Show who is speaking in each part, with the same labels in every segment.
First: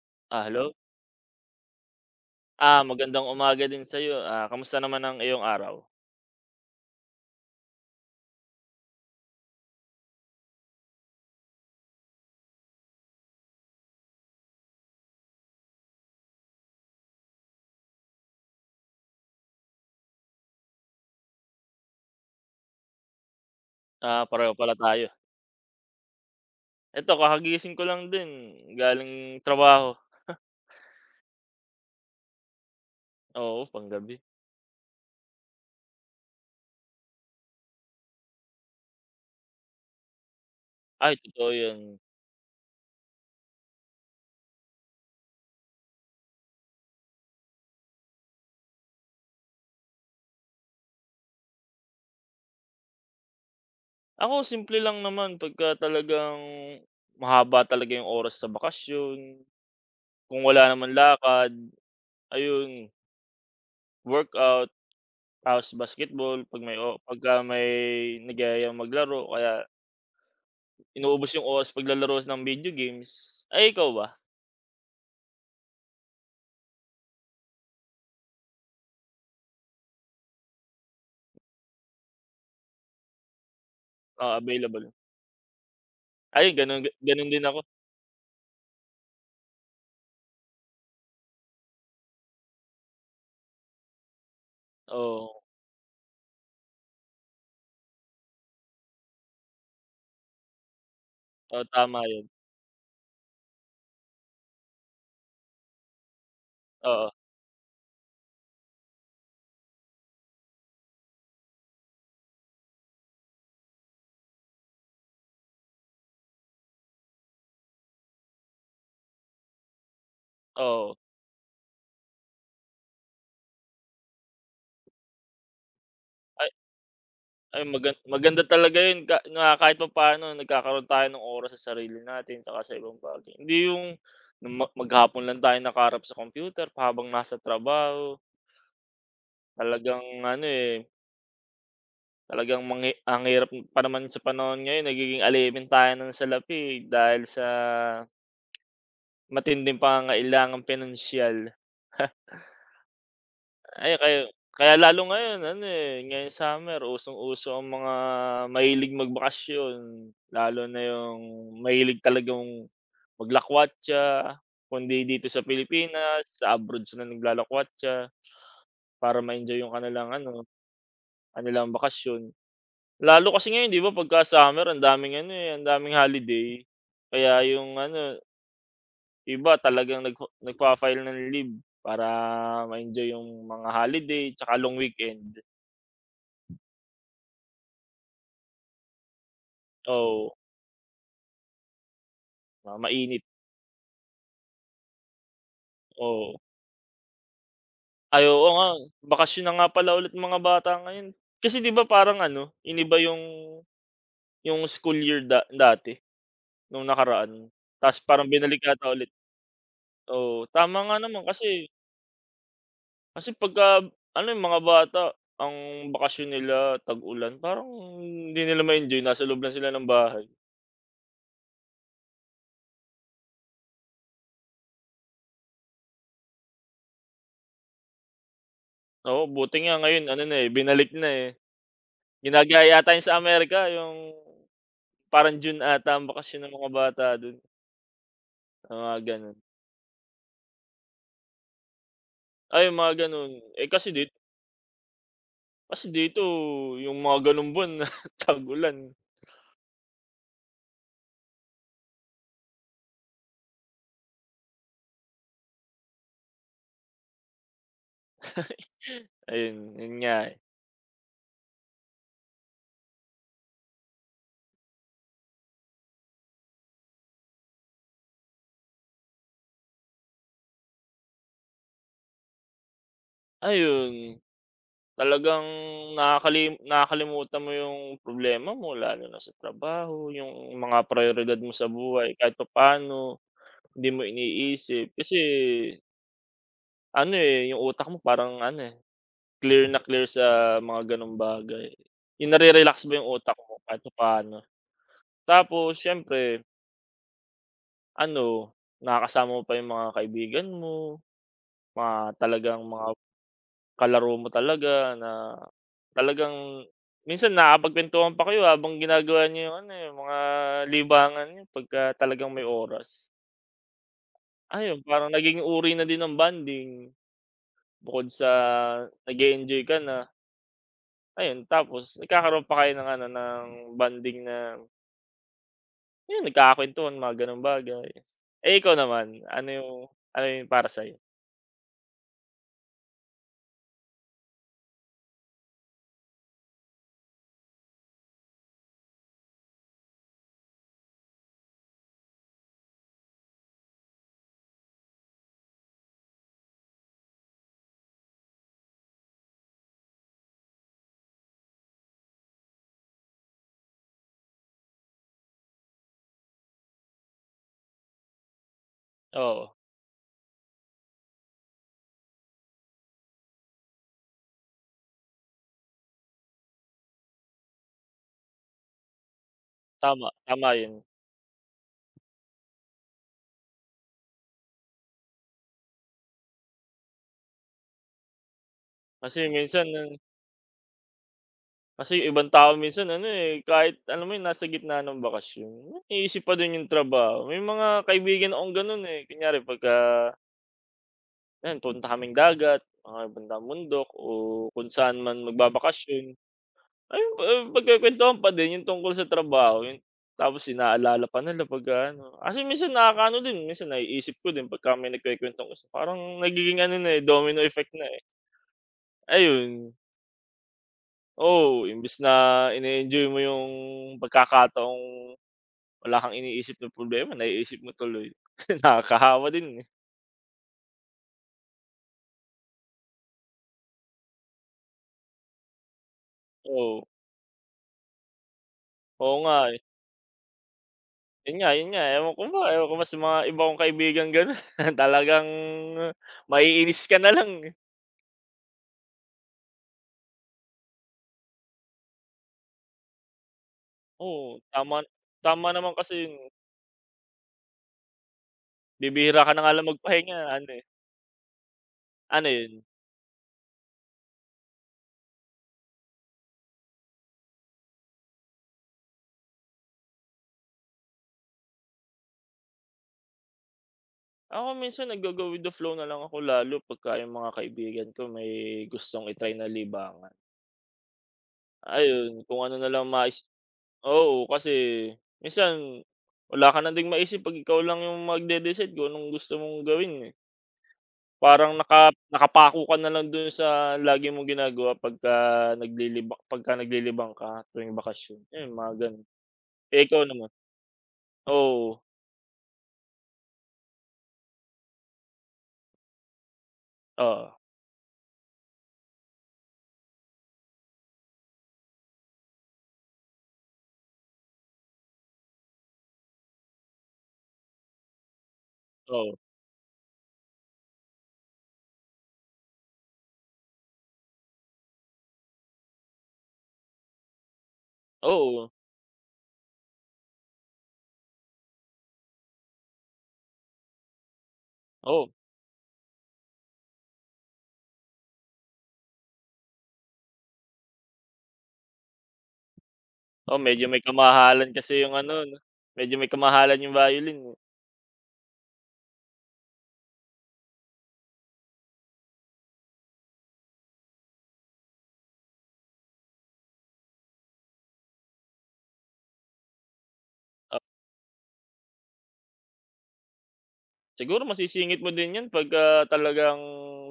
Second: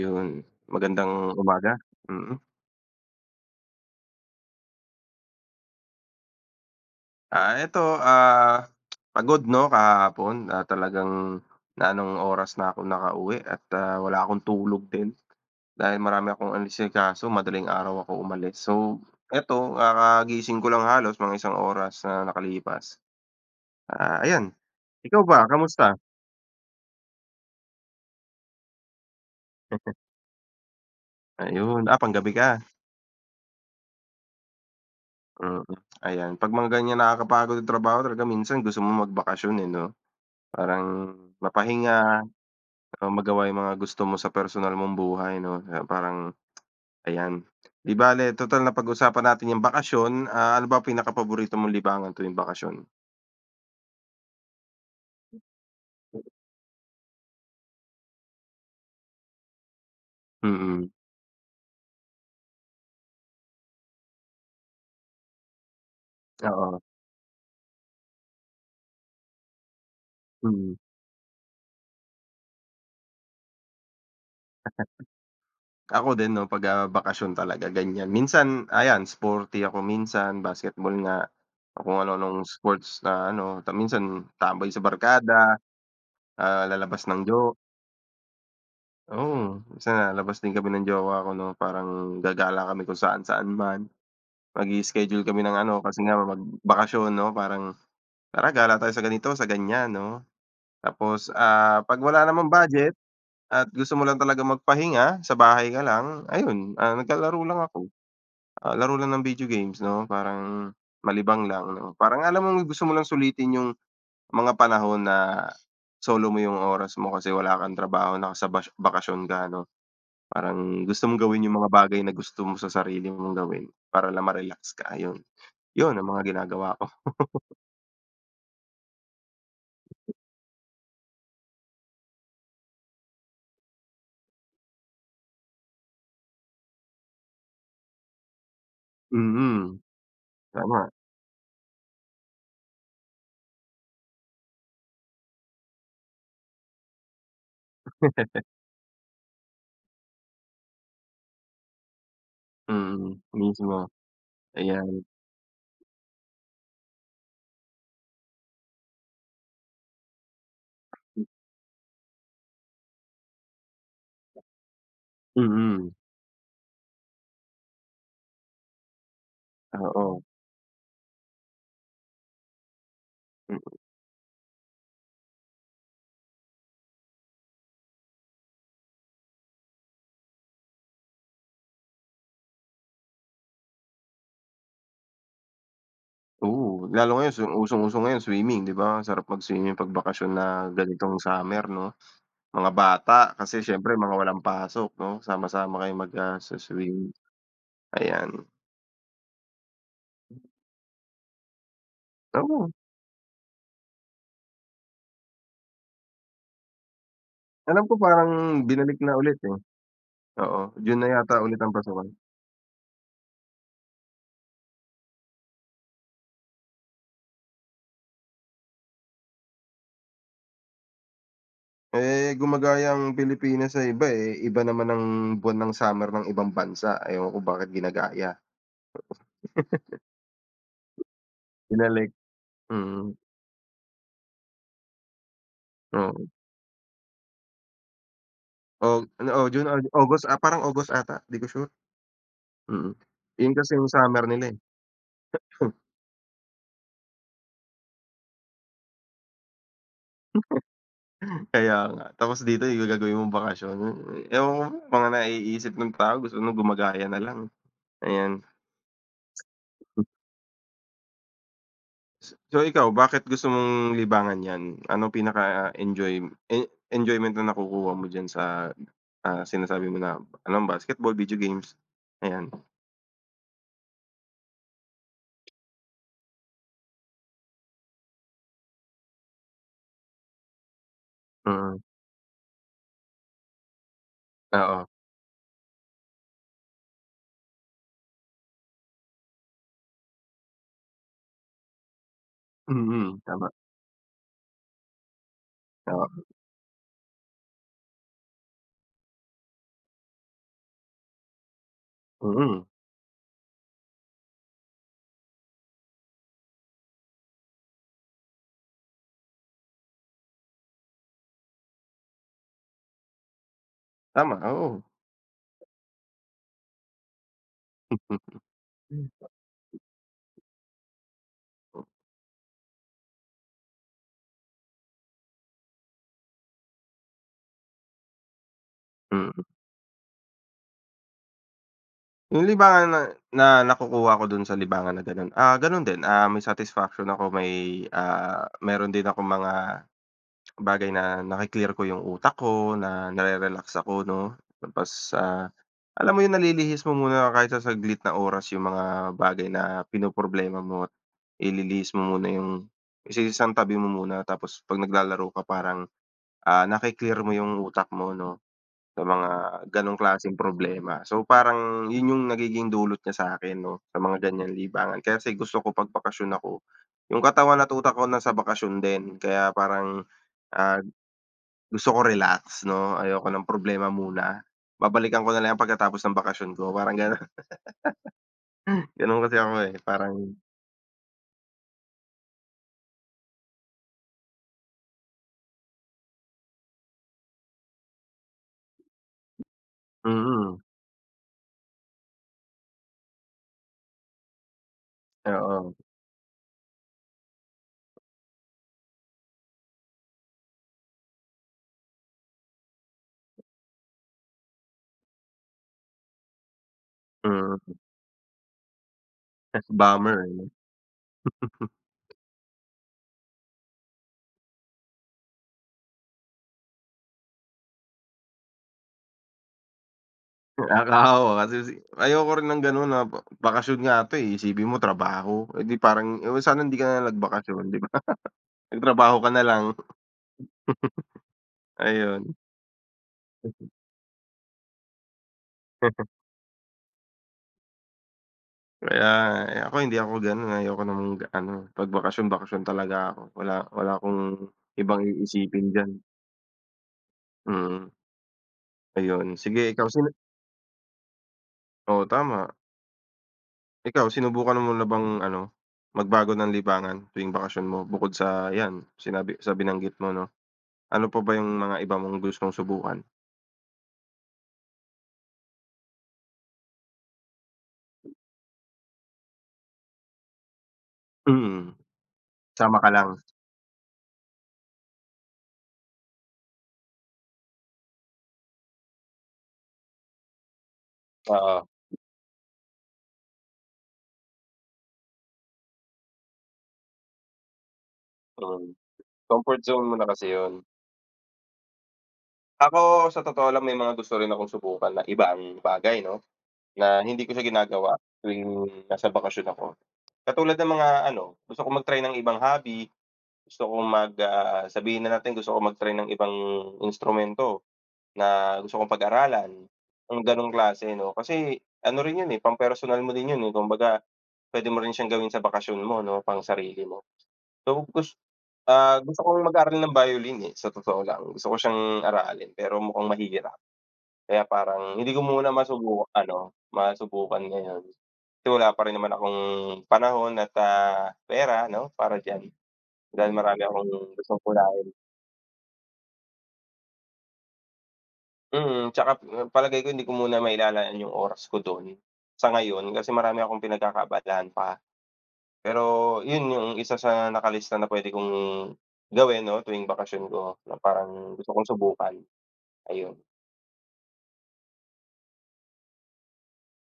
Speaker 1: Yun,
Speaker 2: Ah, hello.
Speaker 1: magandang umaga. Mm.
Speaker 2: Ah, magandang umaga din sa'yo. Ah, kamusta naman ang iyong araw?
Speaker 1: Eto, pagod 'no kahapon, talagang naanong oras na ako nakauwi at, wala akong tulog din dahil marami akong inasikaso, madaling araw ako umalis. So, eto, kagising ko lang halos mga isang oras na nakalipas.
Speaker 2: Ah,
Speaker 1: Ayan,
Speaker 2: pareho pala tayo.
Speaker 1: ikaw ba kamusta?
Speaker 2: Eto kakagising ko lang din galing trabaho.
Speaker 1: Ayun, panggabi ka.
Speaker 2: Oo, panggabi.
Speaker 1: Mm. Ayan, 'pag mga ganyan nakakapagod yung trabaho talaga, minsan gusto mo magbakasyon, eh, 'no? Parang
Speaker 2: Ay, totoo 'yun.
Speaker 1: mapahinga. Oo, magawa yung mga gusto mo sa personal mong buhay 'no, na parang ayan. 'Di bale, total na pag usapan natin yung bakasyon, ano ba pinakapaborito mong libangan tuwing bakasyon?
Speaker 2: Ako simple lang naman pagka talagang mahaba talaga yung oras sa bakasyon, kung wala
Speaker 1: Mm,
Speaker 2: naman lakad, ayun, workout, tapos basketball 'pag may
Speaker 1: oo,
Speaker 2: o pagka may nagyayang maglaro kaya
Speaker 1: mm.
Speaker 2: inuubos yung oras paglalaro ng video games. Ay, ikaw ba?
Speaker 1: Ako din 'no, 'pag, bakasyon talaga ganyan. Minsan ayan, sporty ako minsan, basketball nga, o kung ano nung sports na ano, ta minsan
Speaker 2: Oo,
Speaker 1: tambay sa
Speaker 2: available?
Speaker 1: barkada,
Speaker 2: Ayun
Speaker 1: ah,
Speaker 2: gano'n
Speaker 1: lalabas ng
Speaker 2: gano'n din
Speaker 1: jo
Speaker 2: ako,
Speaker 1: oo, minsan lalabas din kami ng jowa ko 'no, parang gagala kami kung saan-saan man. Mag-i-schedule kami
Speaker 2: oo,
Speaker 1: ng ano, kasi nga magbakasyon 'no, parang, "Tara, gala tayo sa ganito, sa ganyan," 'no? Tapos,
Speaker 2: oo,
Speaker 1: 'pag
Speaker 2: tama
Speaker 1: wala
Speaker 2: 'yun,
Speaker 1: namang budget at gusto mo lang talagang magpahinga, sa bahay ka lang, ayun,
Speaker 2: oo,
Speaker 1: naglalaro lang ako. Laro lang ng video games 'no, parang malibang lang 'no. Parang alam mong gusto mo lang sulitin yung mga panahon na solo mo yung oras mo kasi wala kang trabaho, nasa bakasyon ka 'no. Parang
Speaker 2: oo.
Speaker 1: gusto mong gawin yung mga bagay na gusto mo sa sarili mong gawin para lang ma-relax ka, ayun. Yun ang mga
Speaker 2: Ay
Speaker 1: ginagawa.
Speaker 2: ay, maganda talaga 'yun ka na kahit papaano nagkakaroon tayo ng oras sa sarili natin tsaka sa ibang bagay. Hindi 'yung maghapon lang tayo nakaharap sa computer habang nasa trabaho,
Speaker 1: Mm,
Speaker 2: talagang ano, eh,
Speaker 1: tama.
Speaker 2: talagang ang hirap pa naman sa panahon ngayon nagiging alimin tayo ng salapi dahil sa matinding pangangailangang pinansiyal.
Speaker 1: Mm, mismo,
Speaker 2: Ay, kaya kaya lalo
Speaker 1: ayan.
Speaker 2: ngayon ano, eh, ngayong summer usong-uso ang mga mahilig magbakasyon, lalo na yung mahilig talagang maglakwatsa, kundi dito sa
Speaker 1: Mm,
Speaker 2: Pilipinas, sa abroad sila naglalakwatsa para ma-enjoy yung kanilang
Speaker 1: oo.
Speaker 2: ano, kanilang bakasyon. Lalo kasi
Speaker 1: M
Speaker 2: ngayon 'di ba pagka-summer ang daming ano, eh, ang daming holiday, kaya yung ano, iba talagang nagfa-file ng leave para ma-enjoy yung mga holiday 'tsaka long weekend,
Speaker 1: Oo, lalo ngayon usong-uso ngayon swimming, 'di ba? Sarap mag-swimming 'pag bakasyon
Speaker 2: oo.
Speaker 1: na ganitong summer 'no? Mga
Speaker 2: Ah,
Speaker 1: bata
Speaker 2: mainit,
Speaker 1: kasi siyempre mga walang pasok 'no, sama-sama kayong mag,
Speaker 2: oo.
Speaker 1: swim,
Speaker 2: Ay,
Speaker 1: ayan.
Speaker 2: oo nga, bakasyon na nga pala ulit ng mga bata ngayon. Kasi 'di ba parang ano,
Speaker 1: Oo,
Speaker 2: iniba yung school year dati, nung nakaraan.
Speaker 1: alam ko
Speaker 2: Ta's parang
Speaker 1: parang
Speaker 2: binalik ata
Speaker 1: binalik
Speaker 2: ulit.
Speaker 1: na ulit, eh,
Speaker 2: Oo,
Speaker 1: oo.
Speaker 2: tama nga
Speaker 1: June na
Speaker 2: naman
Speaker 1: yata
Speaker 2: kasi
Speaker 1: ulit ang pasukan.
Speaker 2: kasi pagka ano, yung mga bata ang bakasyon nila tag-ulan, parang hindi nila ma-enjoy, nasa loob lang sila ng bahay.
Speaker 1: Eh, gumagaya ang Pilipinas sa iba, eh, iba naman ang buwan ng summer ng ibang bansa, ewan ko bakit ginagaya.
Speaker 2: Oo, buti nga ngayon ano na, eh, binalik na, eh.
Speaker 1: Binalik.
Speaker 2: Ginagaya yata yun
Speaker 1: Mm.
Speaker 2: sa Amerika, yung parang June ata ang
Speaker 1: Oo,
Speaker 2: bakasyon ng mga bata dun,
Speaker 1: o
Speaker 2: mga
Speaker 1: ano,
Speaker 2: gano'n.
Speaker 1: o June or August, parang August ata, 'di ko sure.
Speaker 2: Ay, yung
Speaker 1: Mm.
Speaker 2: mga gano'n.
Speaker 1: 'Yun
Speaker 2: Eh,
Speaker 1: kasi yung summer nila, eh.
Speaker 2: kasi dito yung mga gano'ng buwan na tag-ulan.
Speaker 1: Kaya nga, tapos dito yung gagawin mong bakasyon, ewan ko ba, mga naiisip ng tao gusto nung gumagaya na lang, ayan.
Speaker 2: Ayun, yun nga, eh.
Speaker 1: So ikaw, bakit gusto mong libangan 'yan? Anong pinaka-enjoy enjoyment na nakukuha mo diyan sa, sinasabi mo na ano, basketball, video games, ayan.
Speaker 2: Ayun, talagang nakakalimutan mo yung problema mo lalo na sa trabaho, yung mga prioridad mo sa
Speaker 1: Mm,
Speaker 2: buhay kahit papaano, hindi mo
Speaker 1: oo,
Speaker 2: iniisip. Kasi ano, eh, yung utak mo parang ano, eh, clear na clear sa mga gano'ng bagay. Yung nare-relax ba yung
Speaker 1: mm,
Speaker 2: utak
Speaker 1: tama,
Speaker 2: mo kahit papaano. Tapos
Speaker 1: oo,
Speaker 2: siyempre ano, nakakasama mo pa yung mga kaibigan mo, mga talagang
Speaker 1: mm,
Speaker 2: mga kalaro mo talaga na talagang minsan nakakapagkuwentuhan pa kayo habang ginagawa niyo yung ano, eh, mga libangan niyo pagka talagang may oras.
Speaker 1: tama,
Speaker 2: Ayun,
Speaker 1: oo.
Speaker 2: parang naging uri na din ng bonding bukod sa nag enjoy ka na, ayun tapos nagkakaroon pa kayo ng ano, ng bonding na yun, nagkakakuwentuhan, mga gano'ng bagay. Eh, ikaw naman,
Speaker 1: Mm.
Speaker 2: ano yung para sa'yo?
Speaker 1: Yung libangan na na nakukuha ko dun sa libangan na ganun, ganun din, may satisfaction ako, may, meron din akong mga bagay na naki-clear ko yung utak ko, na nare-relax ako 'no. Tapos, alam mo yung nalilihis mo muna kahit sa saglit na oras yung mga bagay na pinoproblema mo, at ililihis mo muna yung isisasantabi mo muna, tapos 'pag naglalaro ka parang, naki-clear mo yung utak mo 'no. Sa mga
Speaker 2: Oo,
Speaker 1: gano'ng klaseng problema. So, parang 'yun yung nagiging dulot niya sa akin, 'no, sa mga ganiyang libangan. Kasi gusto ko 'pag bakasyon ako, yung katawan at utak ko nasa bakasyon din. Kaya parang,
Speaker 2: tama, tama
Speaker 1: ah,
Speaker 2: yun.
Speaker 1: gusto ko relax 'no, ayoko ng problema muna. Babalikan ko na lang pagkatapos ng bakasyon ko, parang gano'n. Gano'n
Speaker 2: Kasi
Speaker 1: kasi ako,
Speaker 2: minsan
Speaker 1: eh,
Speaker 2: ano
Speaker 1: parang.
Speaker 2: kasi yung ibang tao minsan ano, eh, kahit alam mo yun nasa gitna ng bakasyon, iniisip pa din yung trabaho. May mga kaibigan akong ganun, eh, kunyari pagka
Speaker 1: Mm,
Speaker 2: ayan punta kaming dagat, mga bandang bundok o kung saan man
Speaker 1: oo,
Speaker 2: magbabakasyon, ayun, ah, magkukuwentuhan pa din yung tungkol sa trabaho, yun tapos inaalala pa nila pagka ano kasi minsan nakakaano din, minsan naiisip ko din pagka may nagkukuwentong isa parang nagiging ano na, eh, domino effect
Speaker 1: mm.
Speaker 2: na, eh, ayun.
Speaker 1: Bummer, eh, no.
Speaker 2: Oo, imbes na ine-enjoy mo yung pagkakataong wala kang iniisip na problema, naiisip mo tuloy. Nakakahawa din, eh.
Speaker 1: Nakakaawa kasi si, ayoko rin ng gano'n. Na bakasyon nga 'to, eh, isipin mo trabaho, eh, di parang, eh, well, sana hindi
Speaker 2: Oo,
Speaker 1: ka na nagbakasyon, di ba?
Speaker 2: oo
Speaker 1: Nagtrabaho ka
Speaker 2: nga,
Speaker 1: na
Speaker 2: eh.
Speaker 1: lang,
Speaker 2: Yun nga,
Speaker 1: ayun.
Speaker 2: ewan ko ba sa mga iba kong kaibigang gano'n, talagang maiinis ka na lang, eh.
Speaker 1: Kaya eh, ako hindi ako gano'n, ayoko ng ano. 'Pag bakasyon, bakasyon talaga ako, wala wala akong
Speaker 2: Oo, tama
Speaker 1: ibang
Speaker 2: tama
Speaker 1: iisipin
Speaker 2: naman
Speaker 1: diyan.
Speaker 2: kasi yun, eh.
Speaker 1: Mm.
Speaker 2: Bibihira
Speaker 1: Ayun,
Speaker 2: ka na nga
Speaker 1: sige,
Speaker 2: lang
Speaker 1: ikaw
Speaker 2: magpahinga ano, eh.
Speaker 1: oo,
Speaker 2: Ano
Speaker 1: tama.
Speaker 2: yun?
Speaker 1: Ikaw, sinubukan mo na bang ano, magbago ng libangan tuwing bakasyon mo bukod sa 'yan, sinabi sa binanggit mo 'no? Ano pa ba yung mga iba mong gustong subukan?
Speaker 2: Ako minsan naggo-go with the flow na lang ako lalo pagka yung mga kaibigan ko may gustong i-try na libangan.
Speaker 1: Mm,
Speaker 2: Ayun, kung ano na
Speaker 1: sama
Speaker 2: lang
Speaker 1: ka lang.
Speaker 2: mais. Oo, kasi minsan wala ka na ding maisip 'pag ikaw lang yung magde-decide kung anong gusto mong gawin, eh. Parang
Speaker 1: Oo,
Speaker 2: nakapako ka na lang dun sa lagi mong ginagawa pagka naglilibang ka tuwing bakasyon, eh mga
Speaker 1: mm.
Speaker 2: gano'n.
Speaker 1: Comfort
Speaker 2: Eh,
Speaker 1: zone mo
Speaker 2: ikaw
Speaker 1: na kasi
Speaker 2: naman?
Speaker 1: 'yun.
Speaker 2: Oo,
Speaker 1: Ako sa totoo lang may mga gusto rin akong subukan na ibang bagay 'no, na hindi ko
Speaker 2: oo,
Speaker 1: siya ginagawa tuwing nasa bakasyon ako. Katulad ng mga ano, gusto kong mag-try ng ibang hobby, gusto kong sabihin na natin gusto kong mag-try ng ibang instrumento na gusto kong
Speaker 2: oo,
Speaker 1: pag-aralan, yung gano'ng klase 'no. Kasi ano rin 'yun, eh, pampersonal mo din 'yun, eh, kumbaga puwede mo rin siyang gawin sa bakasyon mo 'no, pangsarili mo. So,
Speaker 2: oo,
Speaker 1: gusto kong mag-aral ng violin, eh, sa totoo lang. Gusto ko siyang aralin pero mukhang mahirap. Kaya parang
Speaker 2: oo,
Speaker 1: hindi ko muna masubukan ngayon. Kasi wala pa rin naman akong panahon at, pera 'no, para diyan. Dahil
Speaker 2: oo,
Speaker 1: marami
Speaker 2: medyo may
Speaker 1: akong gustong
Speaker 2: kamahalan kasi
Speaker 1: unahin.
Speaker 2: yung ano 'no, medyo may kamahalan yung violin, eh.
Speaker 1: Mm, tsaka eh, palagay ko hindi ko muna mailalaan yung oras ko dun sa ngayon kasi marami akong pinagkakaabalahan pa. Pero yun yung isa sa nakalista na puwede kong gawin 'no, tuwing bakasyon
Speaker 2: Ah,
Speaker 1: ko na parang gusto kong subukan. Ayun.
Speaker 2: siguro masisingit mo din 'yan pagka talagang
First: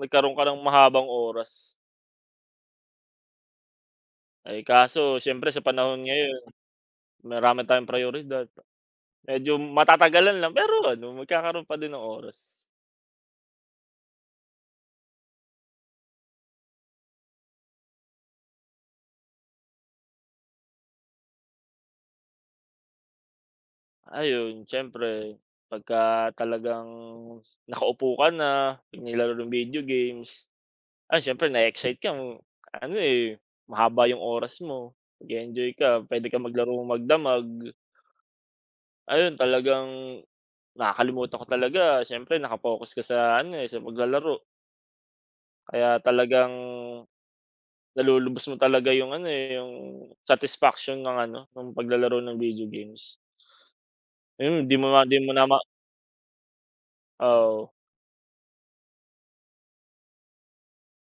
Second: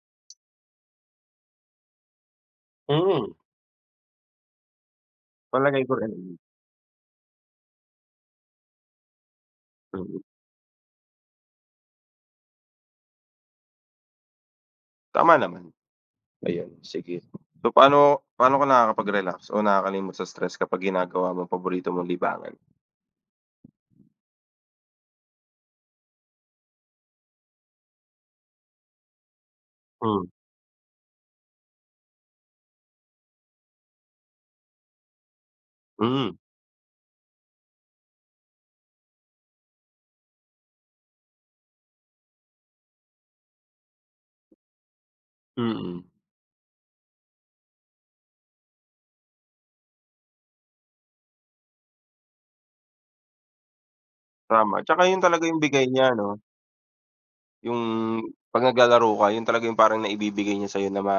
Speaker 2: nagkaroon ka ng mahabang oras.
Speaker 1: Mm,
Speaker 2: Eh, kaso siyempre sa
Speaker 1: palagay ko
Speaker 2: panahon
Speaker 1: rin.
Speaker 2: ngayon marami tayong prayoridad. Medyo
Speaker 1: Mm,
Speaker 2: matatagalan lang pero ano, magkakaroon pa din ng oras.
Speaker 1: tama naman. Ayun, sige. So, paano paano ka nakakapag-relax o nakakalimot sa stress kapag ginagawa mong paborito mong libangan?
Speaker 2: Ayun, siyempre pagka talagang nakaupo ka na, naglalaro ng video
Speaker 1: Hmm.
Speaker 2: games, ah, siyempre na-e-excite ka ano, eh, mahaba yung oras mo, nag enjoy ka, pwede
Speaker 1: Hmm.
Speaker 2: ka maglaro magdamag. Ayun, talagang nakakalimutan ko talaga siyempre focus ka sa ano, eh, sa paglalaro kaya
Speaker 1: Mm.
Speaker 2: talagang nalulubos mo talaga yung ano, eh, yung satisfaction ng ano, ng paglalaro ng video games. Ayun, hindi
Speaker 1: Tama,
Speaker 2: mo nga
Speaker 1: tsaka yun
Speaker 2: din mo na
Speaker 1: talaga
Speaker 2: ma.
Speaker 1: yung bigay niya 'no,
Speaker 2: Oo,
Speaker 1: yung 'pag naglalaro ka, yun talaga yung parang naibibigay niya sa'yo, na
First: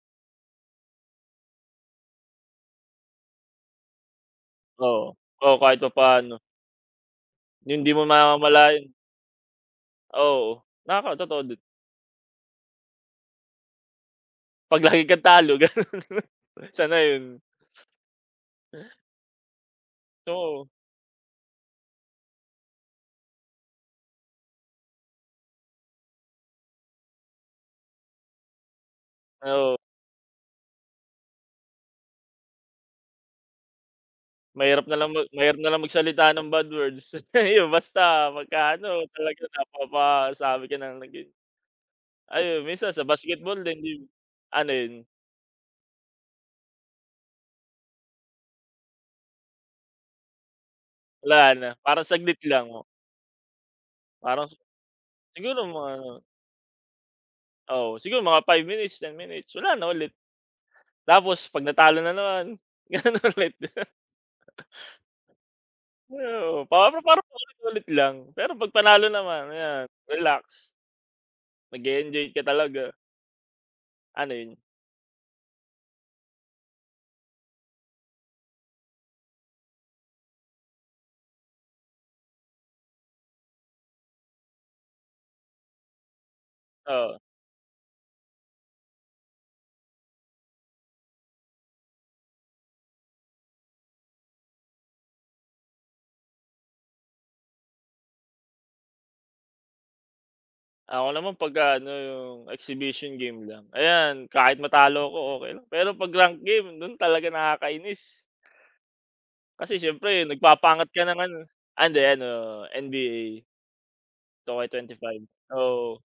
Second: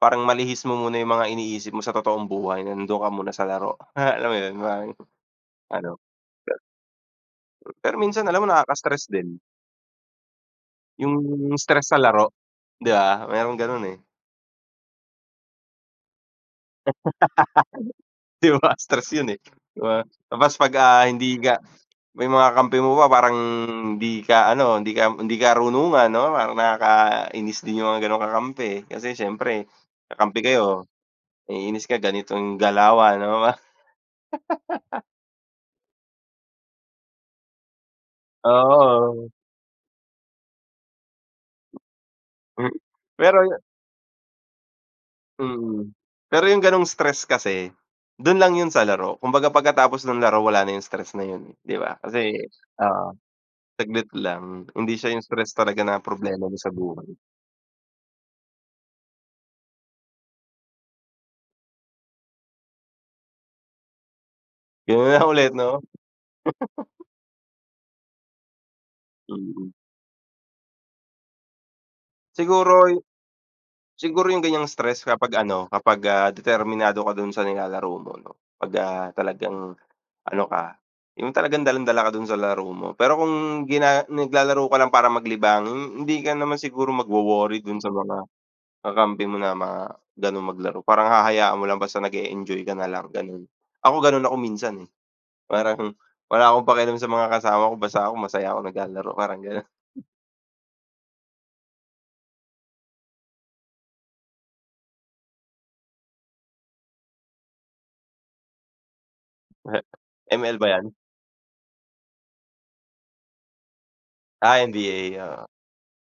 Speaker 1: parang malihis mo muna yung mga iniisip mo sa totoong buhay, na nandun ka muna sa laro. Alam mo yun, parang
Speaker 2: oo, oo, kahit
Speaker 1: ano.
Speaker 2: papaano.
Speaker 1: Pero
Speaker 2: Yung hindi
Speaker 1: Pero
Speaker 2: mo
Speaker 1: minsan alam mo
Speaker 2: namamalayan
Speaker 1: nakaka-stress din,
Speaker 2: oo,
Speaker 1: yung
Speaker 2: nakaka totoo din.
Speaker 1: stress sa laro, 'di ba? Merong ganun, eh.
Speaker 2: 'Pag lagi kang talo gano'n. Sana yun.
Speaker 1: 'Di ba stress yun, eh, 'di ba? Tapos
Speaker 2: Oo,
Speaker 1: 'pag, hindi ka, may mga kampi mo pa parang hindi ka ano, hindi ka hindi karunungan 'no, parang nakakainis din yung mga gano'ng kakampi, eh. Kasi siyempre
Speaker 2: oo,
Speaker 1: kakampi kayo, naiinis ka ganitong galawan 'no.
Speaker 2: mahirap na lang magsalita ng bad words. Ayun, basta pagka ano,
Speaker 1: Oo.
Speaker 2: talaga napapasabi ka ng naging ayun,
Speaker 1: Hmm.
Speaker 2: minsan sa
Speaker 1: Pero
Speaker 2: basketball din, 'di ano yun,
Speaker 1: mm. Pero yung gano'ng stress kasi, dun lang yun sa laro. Kumbaga pagkatapos ng laro wala na yung stress na
Speaker 2: wala
Speaker 1: yun, eh,
Speaker 2: na,
Speaker 1: 'di ba?
Speaker 2: parang
Speaker 1: Kasi
Speaker 2: saglit lang, oo.
Speaker 1: oo, saglit
Speaker 2: Parang
Speaker 1: lang. Hindi siya yung stress
Speaker 2: siguro
Speaker 1: talaga na
Speaker 2: mga
Speaker 1: problema mo sa buhay.
Speaker 2: oo, siguro mga five minutes, ten minutes, wala na ulit. Tapos 'pag natalo na naman, gano'n ulit.
Speaker 1: Ganun na ulit 'no?
Speaker 2: Oo, parang paulit-ulit lang. Pero 'pag panalo naman,
Speaker 1: Mm.
Speaker 2: ayan, relax, nag-e-enjoy ka talaga.
Speaker 1: Siguro Siguro
Speaker 2: Ano
Speaker 1: yung
Speaker 2: 'yun?
Speaker 1: ganyang stress kapag ano, kapag, determinado ka dun sa nilalaro mo 'no, 'pag, talagang ano ka, yung talagang dalang-dala ka dun sa laro mo. Pero kung naglalaro ka lang para maglibang, hindi ka naman siguro
Speaker 2: Oo.
Speaker 1: magwo-worry dun sa mga kakampi mo na mga ganong maglaro. Parang hahayaan mo lang basta nag-e-enjoy ka na lang, ganun. Ako ganun ako minsan, eh, parang wala akong pakialam sa mga kasama ko basta ako masaya ako naglalaro, parang gano'n.
Speaker 2: Ako naman pagka ano, yung exhibition game lang, ayan, kahit matalo ko okay lang. Pero 'pag rank game, do'n talaga nakakainis. Kasi siyempre
Speaker 1: ML ba
Speaker 2: nagpapaangat
Speaker 1: 'yan?
Speaker 2: ka ng ano ah, hindi ano, NBA 2
Speaker 1: Ah,
Speaker 2: k five
Speaker 1: NBA, oo.
Speaker 2: oo.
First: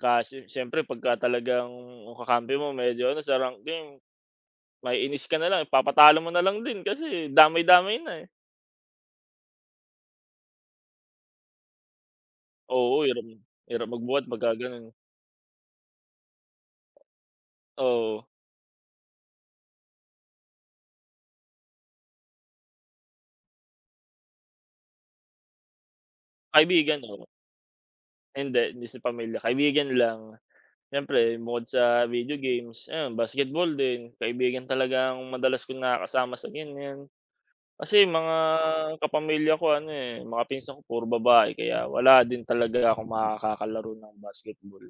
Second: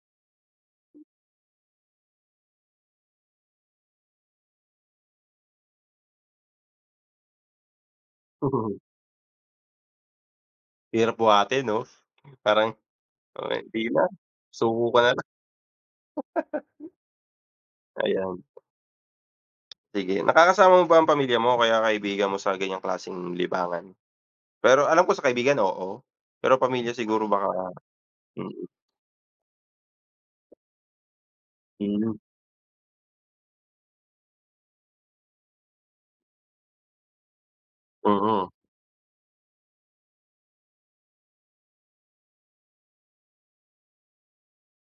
Speaker 2: Kasi siyempre pagka talagang yung kakampi mo medyo ano sa rank game, maiinis ka na lang, ipapatalo mo na lang din kasi damay-damay na, eh.
Speaker 1: Hirap buhatin 'no? Parang,
Speaker 2: Oo, hirap
Speaker 1: okey di
Speaker 2: hirap
Speaker 1: na,
Speaker 2: magbuhat pagka
Speaker 1: suko
Speaker 2: gano'n.
Speaker 1: ka na lang,
Speaker 2: Oo,
Speaker 1: ayan. Sige, nakakasama mo ba ang pamilya mo o kaya kaibigan mo sa ganyang klaseng libangan? Pero alam ko sa kaibigan, oo. Pero pamilya
Speaker 2: kaibigan,
Speaker 1: siguro
Speaker 2: oo.
Speaker 1: baka. Mm,
Speaker 2: Hindi, hindi sa pamilya, kaibigan lang. Siyempre bukod sa
Speaker 1: hmm,
Speaker 2: video games, ayan basketball din, kaibigan talaga ang madalas ko nakakasama sa ganiyan. Kasi mga
Speaker 1: mm.
Speaker 2: kapamilya ko ano, eh, mga pinsan ko puro babae kaya wala din talaga akong makakakalaro ng basketball.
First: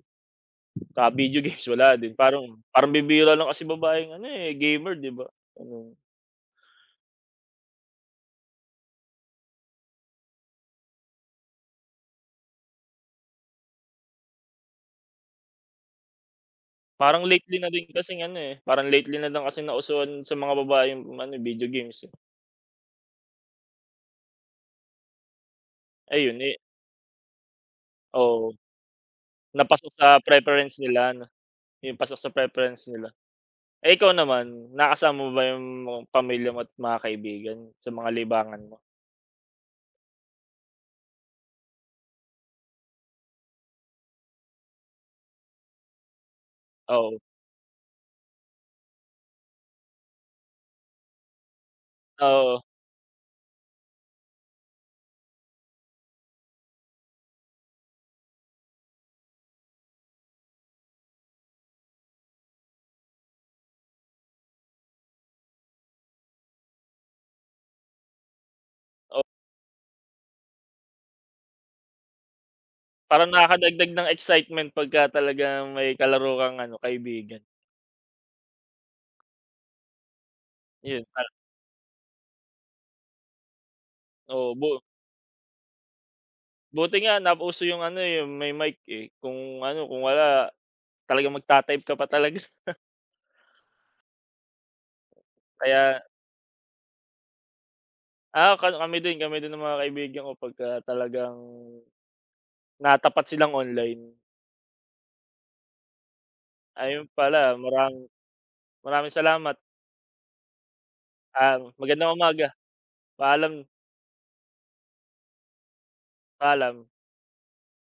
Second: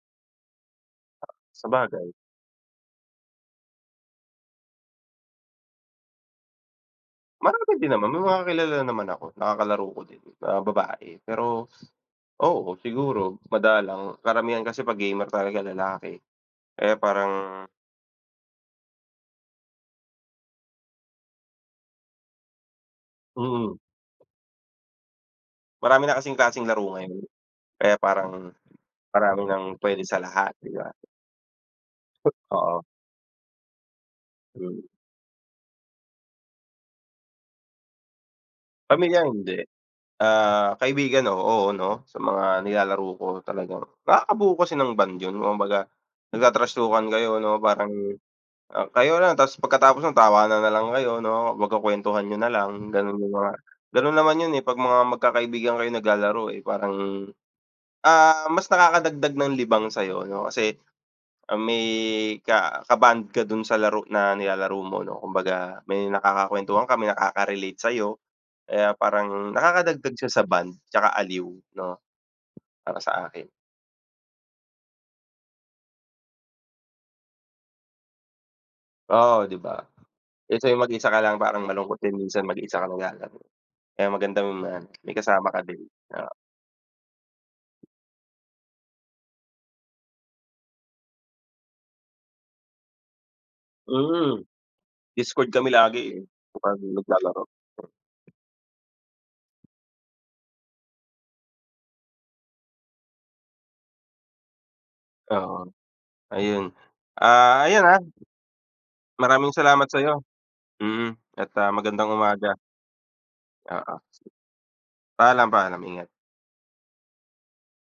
Speaker 2: Ah, video games wala din
Speaker 1: Sabagay,
Speaker 2: parang parang bibira lang kasi babaeng ano, eh, gamer 'di ba? Ano,
Speaker 1: marami din naman, may mga kilala naman ako, nakakalaro ko din na babae. Pero oo, siguro madalang, karamihan kasi 'pag gamer talaga lalaki. Kaya
Speaker 2: parang lately
Speaker 1: parang
Speaker 2: na din kasing ano, eh, parang lately na lang kasing nauso sa mga babae yung ano, video games, eh.
Speaker 1: mm, marami na kasing
Speaker 2: Ayun, eh
Speaker 1: klaseng laro ngayon, kaya parang
Speaker 2: oo,
Speaker 1: marami
Speaker 2: na
Speaker 1: ng
Speaker 2: pasok
Speaker 1: puwede
Speaker 2: sa
Speaker 1: sa lahat, di
Speaker 2: preference
Speaker 1: ba?
Speaker 2: nila ano, yung pasok sa
Speaker 1: Oo.
Speaker 2: preference nila. Eh, ikaw naman,
Speaker 1: Hmm,
Speaker 2: nakasama mo ba yung mga pamilya mo at mga kaibigan sa mga libangan mo?
Speaker 1: pamilya hindi. Ah, kaibigan, oo, 'no. Sa mga nilalaro ko talagang nakakabuo kasi ng bond 'yun, kumbaga nagtatrastukan
Speaker 2: Oo,
Speaker 1: kayo, 'no, parang, kayo lang tapos pagkatapos nun tawanan na lang kayo, 'no, magkukuwentuhan niyo na
Speaker 2: oo,
Speaker 1: lang, gano'n yung mga gano'n naman 'yun, eh, 'pag mga magkakaibigan kayo naglalaro, eh, parang, mas nakakadagdag ng libang sa'yo, 'no, kasi, may ka-bond ka dun sa laro na nilalaro mo, 'no, kumbaga may nakakakuwentuhan ka, may nakaka-relate sa'yo. Kaya
Speaker 2: oo,
Speaker 1: parang nakakadagdag siya sa bond tsaka aliw 'no, para sa
Speaker 2: parang
Speaker 1: akin.
Speaker 2: nakakadagdag ng excitement pagka talagang may kalaro kang ano, kaibigan.
Speaker 1: Oo, 'di ba? Eh, sa'yo
Speaker 2: Yun,
Speaker 1: mag-isa ka
Speaker 2: parang
Speaker 1: lang parang malungkot din minsan mag-isa ka naglalaro. Kaya maganda
Speaker 2: oo,
Speaker 1: yung
Speaker 2: bu
Speaker 1: na may kasama ka din, oo.
Speaker 2: Buti nga nauso yung ano, eh, yung may mic, eh. Kung ano, kung wala talagang magta-type ka pa talaga.
Speaker 1: Mm, Discord kami
Speaker 2: Kaya
Speaker 1: lagi, eh, kapag naglalaro.
Speaker 2: ah, ka kami din ng mga kaibigan ko pagka talagang natapat silang online.
Speaker 1: Oo, ayun.
Speaker 2: Ayun pala,
Speaker 1: Ah, ayan,
Speaker 2: maram maraming
Speaker 1: maraming
Speaker 2: salamat,
Speaker 1: salamat sa'yo. Mm, at,
Speaker 2: ah,
Speaker 1: magandang
Speaker 2: magandang umaga.
Speaker 1: umaga.
Speaker 2: Paalam,
Speaker 1: Oo, paalam, paalam, ingat.
Speaker 2: paalam.